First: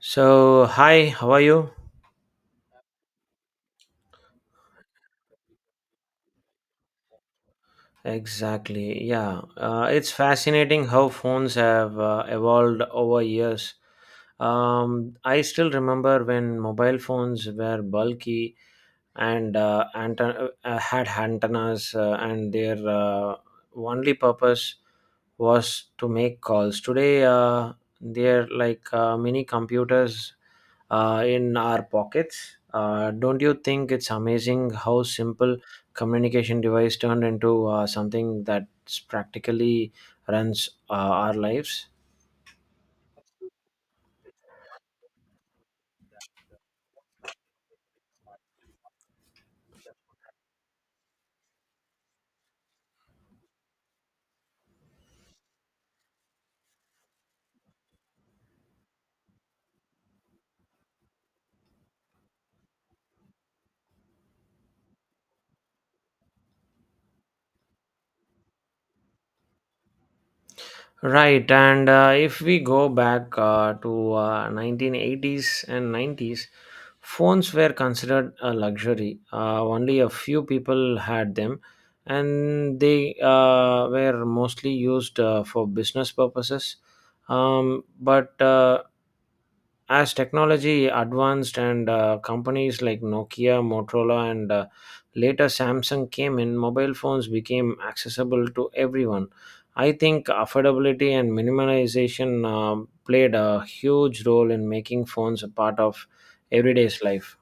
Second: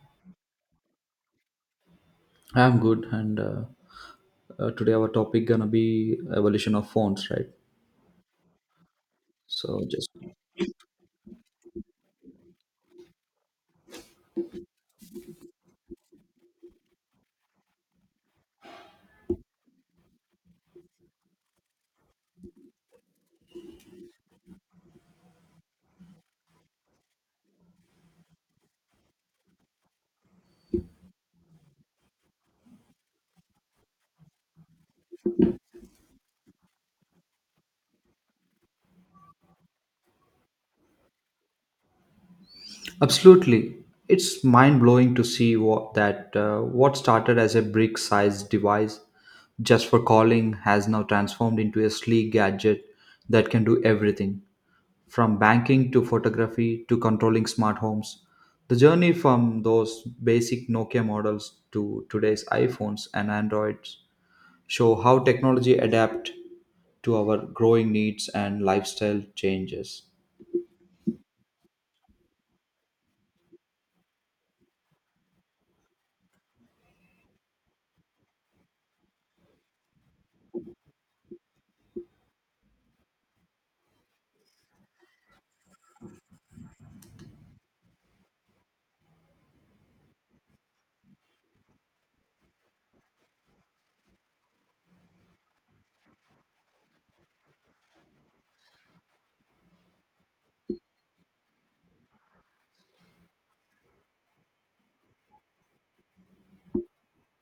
So, hi, how are you? I'm good, and today our topic gonna be evolution of phones, right? Exactly. Yeah. So Uh, just it's fascinating how phones have evolved over years. I still remember when mobile phones were bulky and had antennas, and their only purpose was to make calls. Today, they're like mini computers in our pockets. Don't you think it's amazing how simple communication device turned into something that's practically runs our lives? absolutely, it's mind blowing to see what started as a brick-sized device just for calling has now transformed into a sleek gadget that can do everything from banking to photography to controlling smart homes. The journey from those basic Nokia models to today's iPhones and Androids show how technology adapt to our growing needs and lifestyle changes. Right, and if we go back to 1980s and 90s, phones were considered a luxury. Only a few people had them, and they were mostly used for business purposes. But as technology advanced and companies like Nokia, Motorola, and later Samsung came in, mobile phones became accessible to everyone. I think affordability and minimalization played a huge role in making phones a part of everyday's life.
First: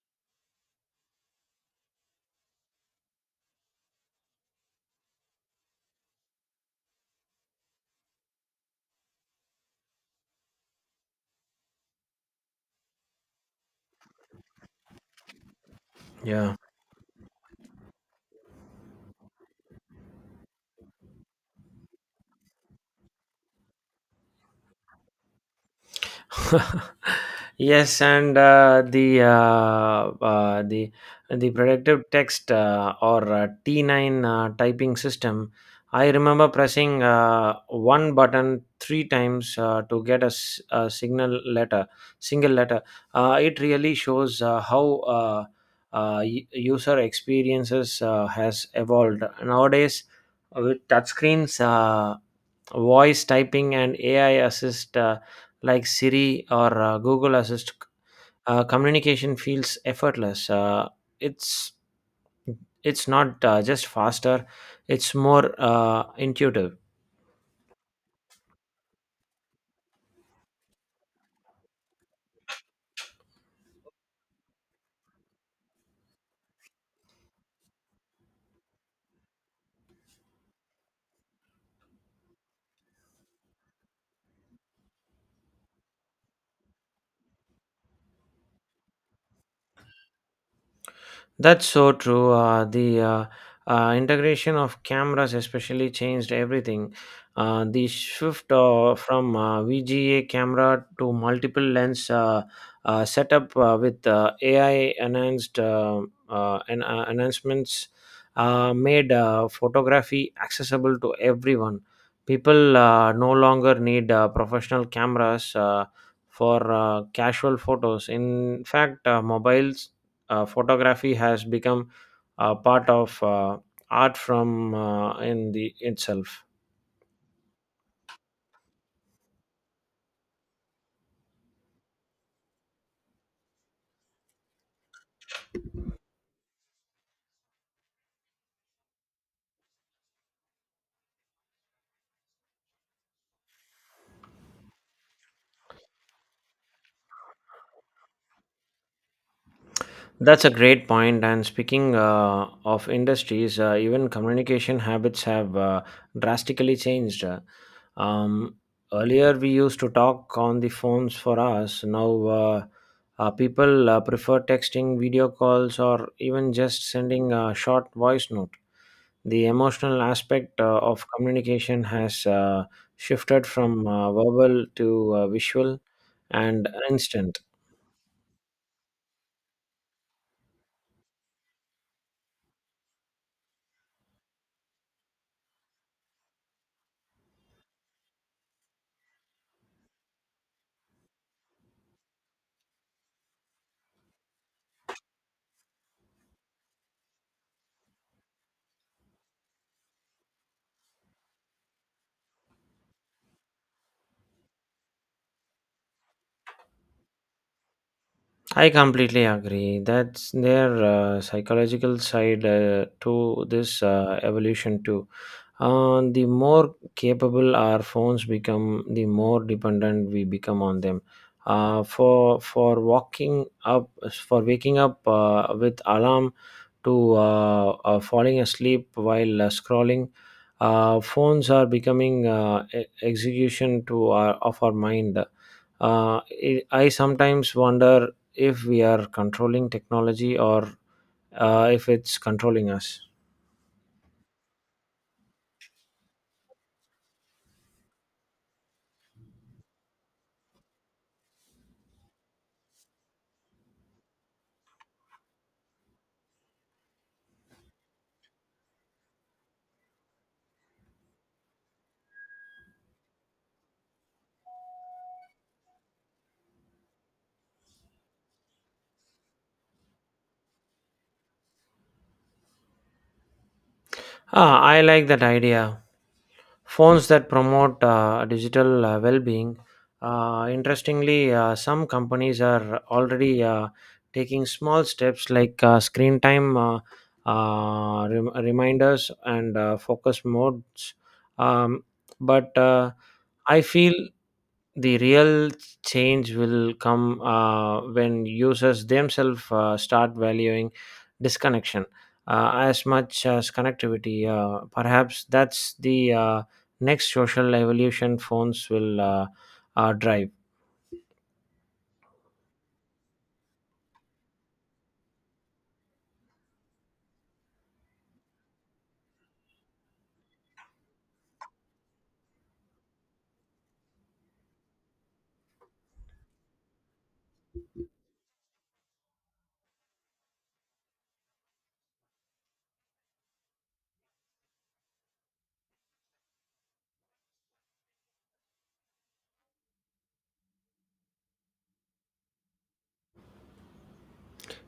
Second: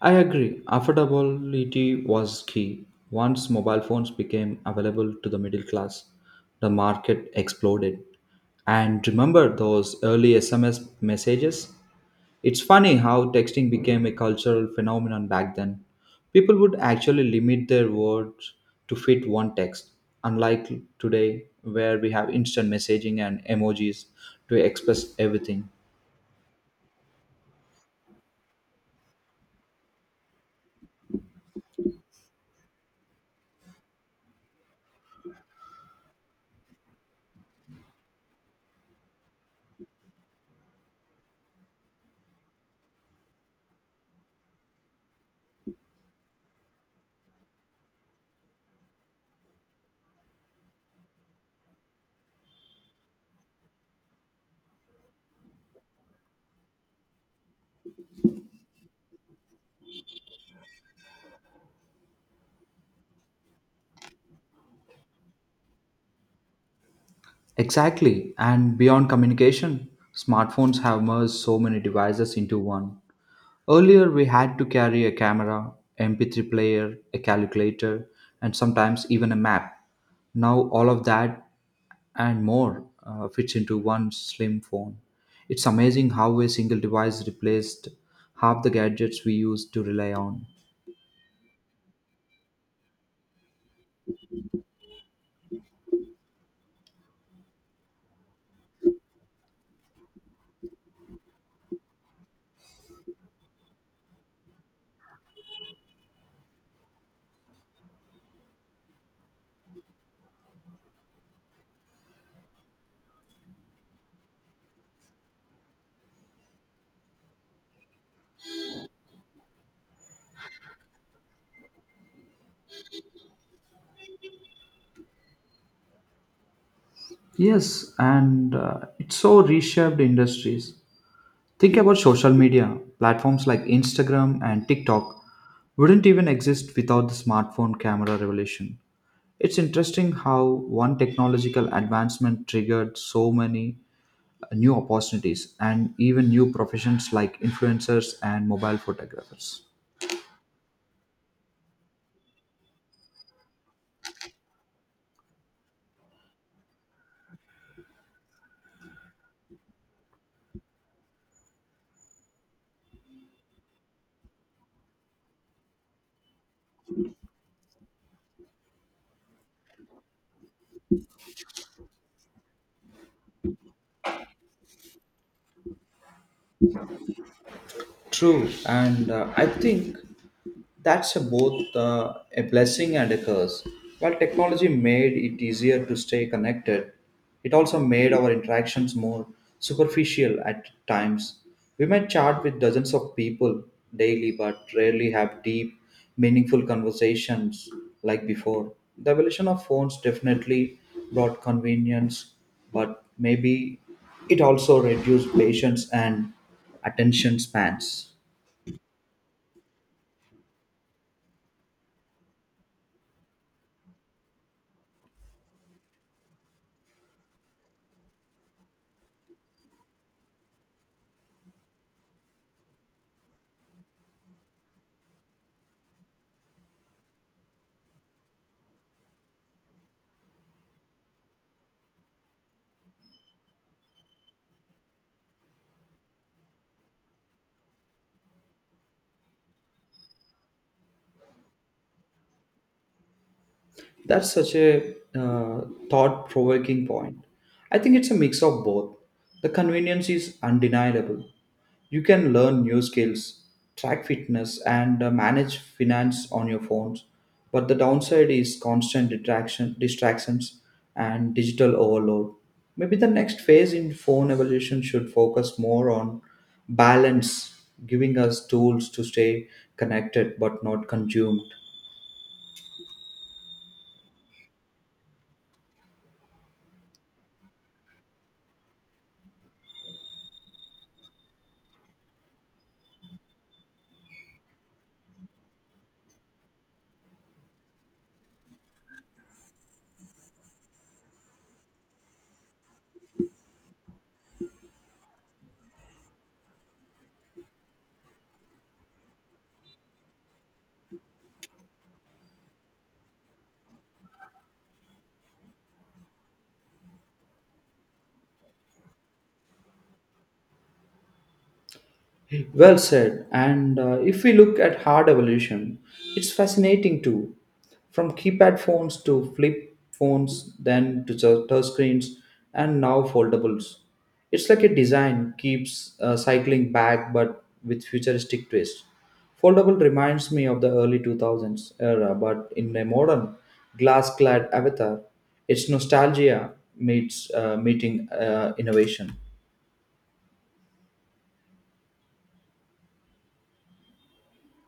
I agree. Affordability was key. Once mobile phones became available to the middle class, the market exploded. And remember those early SMS messages? It's funny how texting became a cultural phenomenon back then. People Yeah. would actually limit their words to fit one text, unlike today, where we have instant messaging and emojis to express everything. Yes, and the predictive text or T9 typing system. I remember pressing one button three times to get a signal letter, single letter. It really shows how user experiences has evolved nowadays with touchscreens. Voice typing and AI assist like Siri or Google Assist, communication feels effortless. It's it's not just faster; it's more intuitive. Exactly. And beyond communication, smartphones have merged so many devices into one. Earlier, we had to carry a camera, MP3 player, a calculator, and sometimes even a map. Now, all of that and more fits into one slim phone. It's amazing how a single device replaced half the gadgets we used to rely on. That's so true. The integration of cameras especially changed everything. The shift from VGA camera to multiple lens setup with AI enhanced enhancements made photography accessible to everyone. People no longer need professional cameras for casual photos. In fact, mobiles photography has become a part of art from in the itself. Yes, and it so reshaped industries. Think about social media. Platforms like Instagram and TikTok wouldn't even exist without the smartphone camera revolution. It's interesting how one technological advancement triggered so many new opportunities and even new professions like influencers and mobile photographers. That's a great point. And speaking of industries even communication habits have drastically changed. um, Earlier we used to talk on the phones for us now uh, people prefer texting video calls or even just sending a short voice note. The emotional aspect of communication has shifted from verbal to visual and instant. True, and I think That's a both a blessing and a curse. While technology made it easier to stay connected, it also made our interactions more superficial at times. We might chat with dozens of people daily but rarely have deep, meaningful conversations like before. The evolution of phones definitely brought convenience, but maybe it also reduced patience and attention spans. I completely agree. That's their psychological side to this evolution too. The more capable our phones become, the more dependent we become on them. For walking up, for waking up with alarm, to falling asleep while scrolling, phones are becoming execution to our of our mind. I sometimes wonder if we are controlling technology or if it's controlling us. That's such a thought provoking point. I think it's a mix of both. The convenience is undeniable. You can learn new skills, track fitness, and manage finance on your phones. But the downside is constant distractions and digital overload. Maybe the next phase in phone evolution should focus more on balance, giving us tools to stay connected but not consumed. Ah, I like that idea. Phones that promote digital well-being. Interestingly, some companies are already taking small steps like screen time reminders and focus modes. Um, but I feel the real change will come when users themselves start valuing disconnection as much as connectivity. Perhaps that's the next social evolution phones will drive. Well said. And If we look at hard evolution, it's fascinating too. From keypad phones to flip phones, then to touch screens, and now foldables. It's like a design keeps cycling back, but with futuristic twist. Foldable reminds me of the early 2000s era, but in a modern, glass-clad avatar. It's nostalgia meets meeting innovation.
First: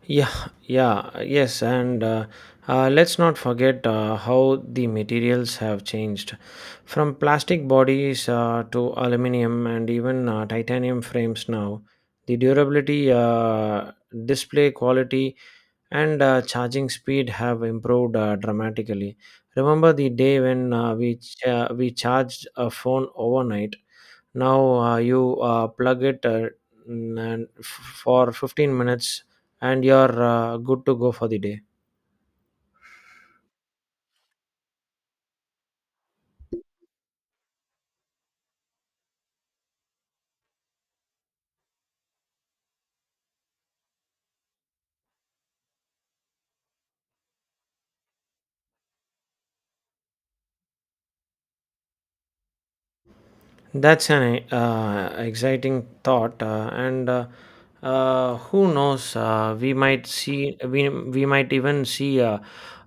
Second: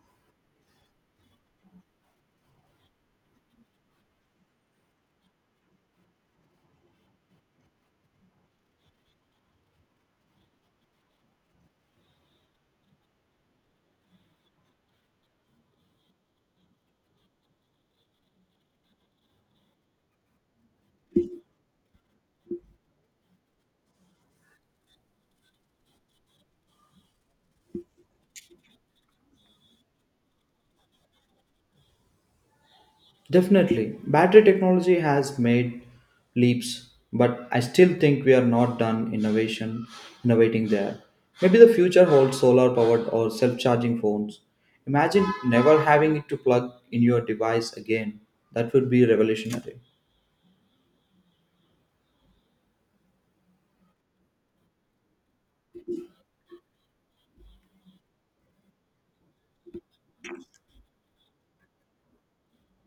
Yeah, yeah, yes, and let's not forget how the materials have changed from plastic bodies to aluminum and even titanium frames now. The durability, display quality, and charging speed have improved dramatically. Remember the day when we charged a phone overnight? Now you plug it n- and f- for 15 minutes and you're good to go for the day. Definitely, battery technology has made leaps, but I still think we are not done innovation innovating there. Maybe the future holds solar powered or self-charging phones. Imagine never having to plug in your device again. That would be revolutionary. That's an exciting thought, and who knows? We might see, we might even see uh,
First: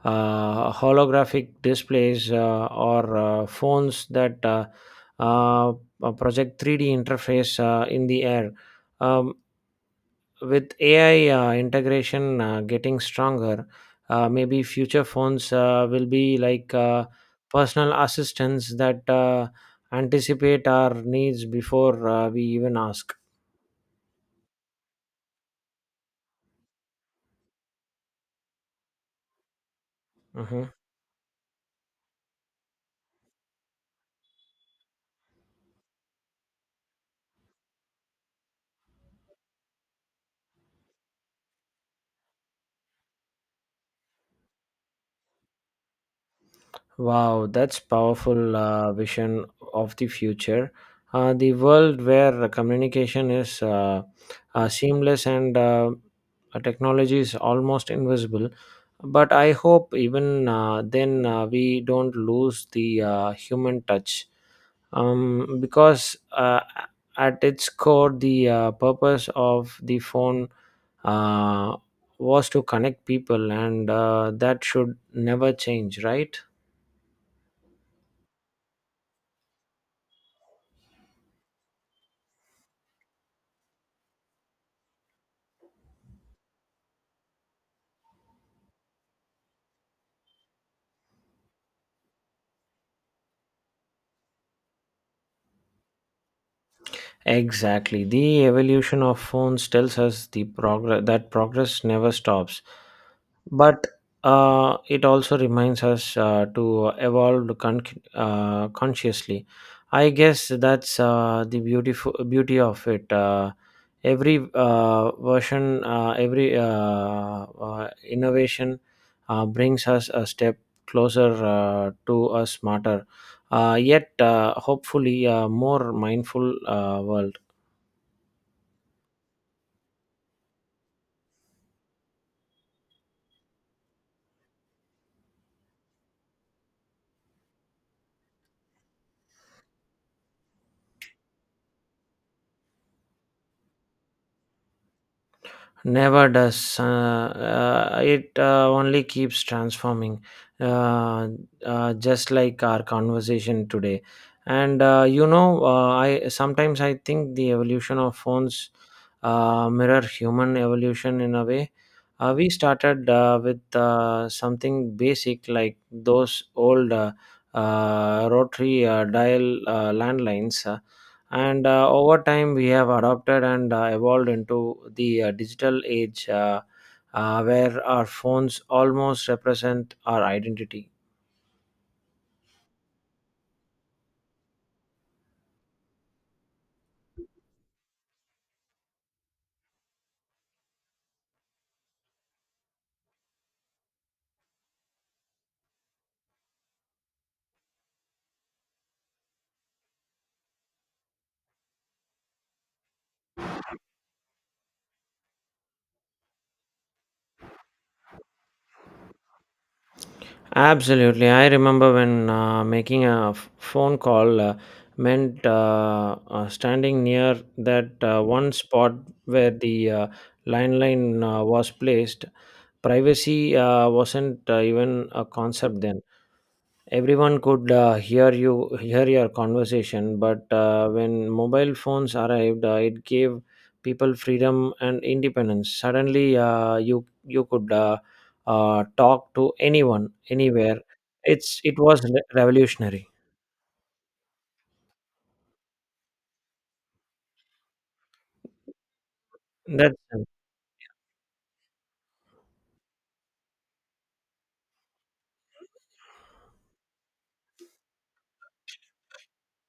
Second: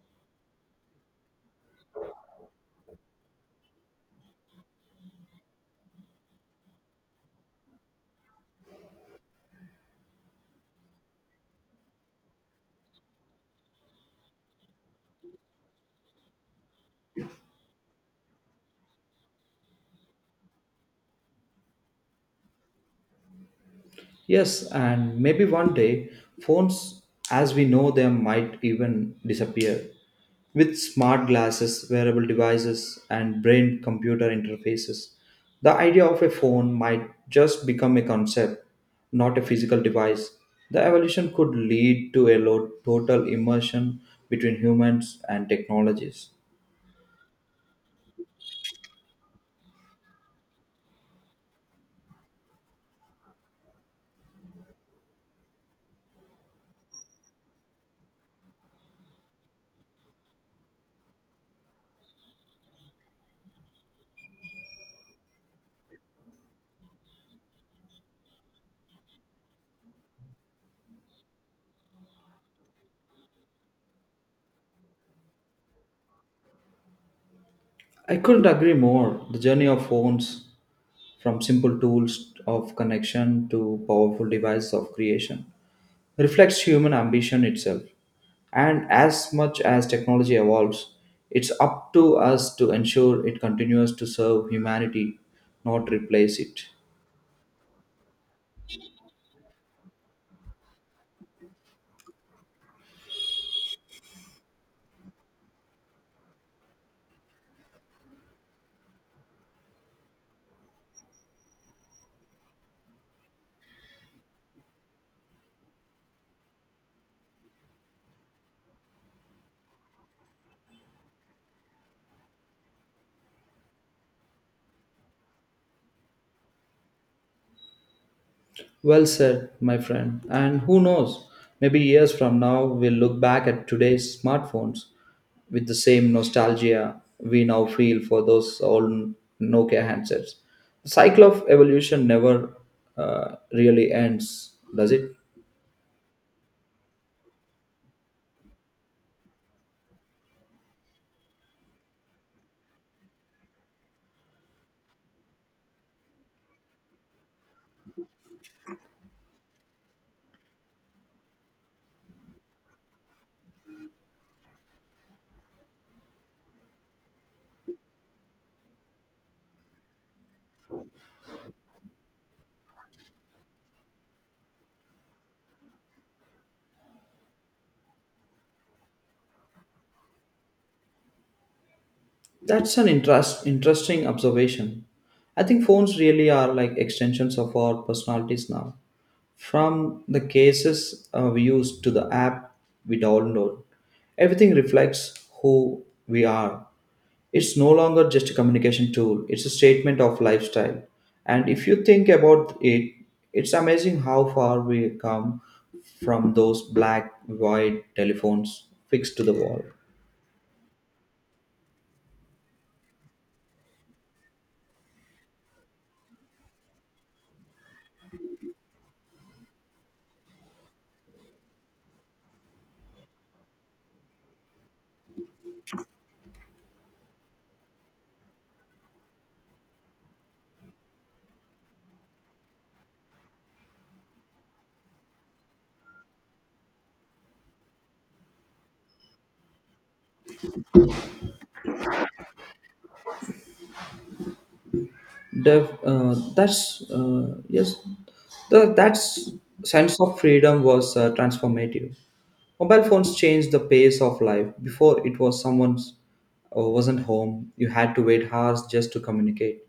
uh, holographic displays or phones that uh, project 3D interface in the air. Um, with AI integration getting stronger, maybe future phones will be like personal assistants that anticipate our needs before we even ask. Yes, and maybe one day phones as we know them might even disappear. Mhm. With smart glasses, wearable devices, and brain computer interfaces, the idea of a phone might just become a concept, not a physical device. The evolution could lead to a total immersion between humans and technologies. Wow, that's powerful vision of the future. The world where communication is seamless and technology is almost invisible. But I hope even then we don't lose the human touch. Because at its core, the purpose of the phone uh, was to connect people, and that should never change, right? I couldn't agree more. The journey of phones from simple tools of connection to powerful devices of creation reflects human ambition itself. And as much as technology evolves, it's up to us to ensure it continues to serve humanity, not replace it. Exactly. The evolution of phones tells us the progress that progress never stops, but it also reminds us to evolve consciously. I guess that's the beautiful beauty of it. Every version, every innovation brings us a step closer to a smarter, yet hopefully more mindful world. Well said, my friend. And who knows, maybe years from now, we'll look back at today's smartphones with the same nostalgia we now feel for those old Nokia handsets. The cycle of evolution never really ends, does it? Never does. It only keeps transforming, uh, just like our conversation today. And you know, I sometimes I think the evolution of phones mirror human evolution in a way. We started with something basic like those old rotary dial landlines. And over time, we have adopted and evolved into the digital age where our phones almost represent our identity. That's an interesting observation. I think phones really are like extensions of our personalities now. From the cases we use to the app we download, everything reflects who we are. It's no longer just a communication tool, it's a statement of lifestyle. And if you think about it, it's amazing how far we come from those black, white telephones fixed to the wall. Absolutely. I remember when phone call meant standing near that one spot where the landline was placed. Privacy wasn't even a concept then. Everyone could hear your conversation, but when mobile phones arrived, it gave people freedom and independence. Suddenly, you could talk to anyone, anywhere. It was revolutionary. Dev, that's Yes, that That's sense of freedom was transformative. Mobile phones changed the pace of life. Before it was someone's wasn't home, you had to wait hours just to communicate.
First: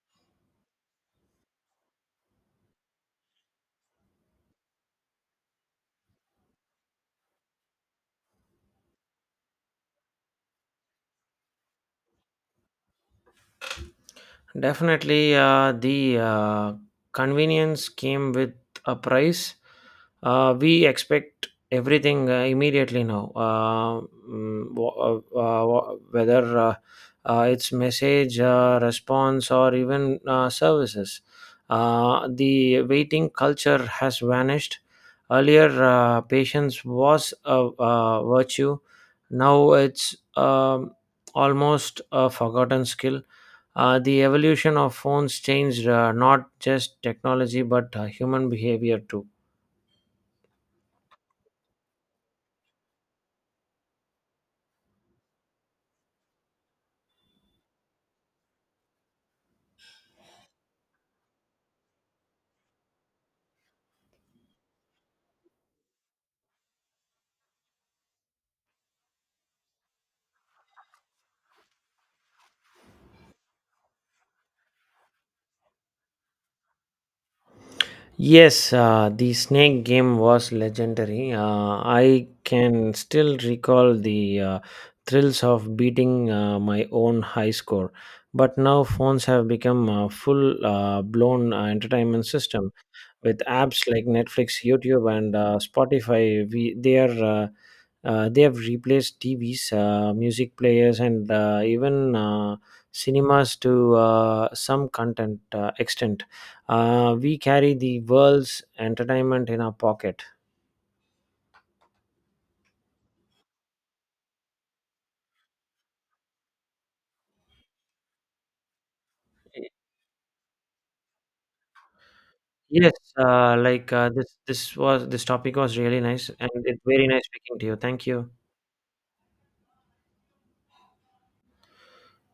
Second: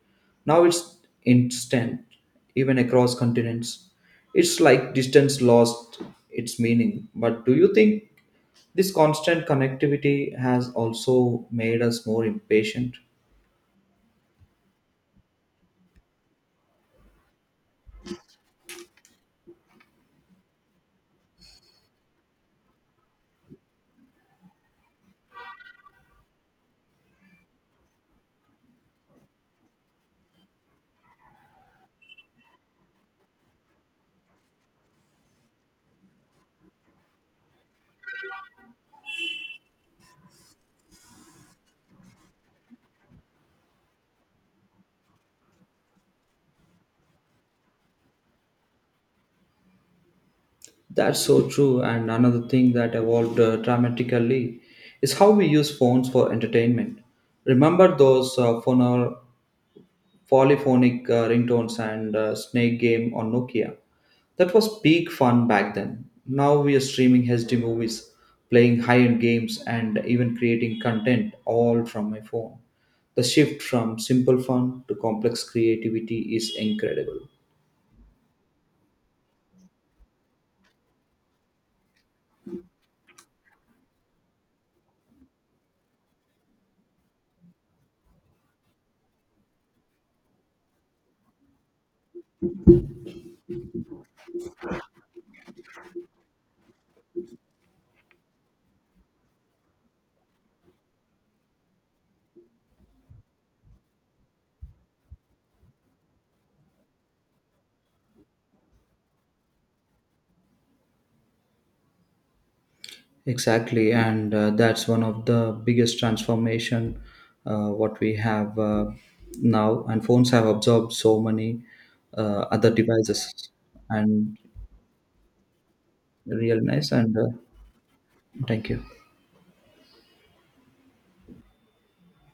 Now it's instant, even across continents. It's like distance lost its meaning. But do you think this constant connectivity has also made us more impatient? Definitely, the convenience came with a price. We expect everything immediately now. Mm, wh- uh, uh, whether it's message, response, or even services, the waiting culture has vanished. Earlier, patience was a virtue. Now it's almost a forgotten skill. The evolution of phones changed not just technology but human behavior too. That's so true. And another thing that evolved dramatically is how we use phones for entertainment. Remember those polyphonic ringtones and snake game on Nokia? That was peak fun back then. Now we are streaming HD movies, playing high end games, and even creating content all from my phone. The shift from simple fun to complex creativity is incredible. Yes, the snake game was legendary. I can still recall the thrills of beating my own high score. But now phones have become a full blown entertainment system. With apps like Netflix, YouTube, and Spotify. We they are they have replaced TVs, music players, and even cinemas to some content extent. We carry the world's entertainment in our pocket. Exactly, and that's one of the biggest transformation what we have now. And phones have absorbed so many other Yes, devices, like and this this was this topic was really nice, and real it's nice. very And nice uh, speaking to you. Thank you. thank you.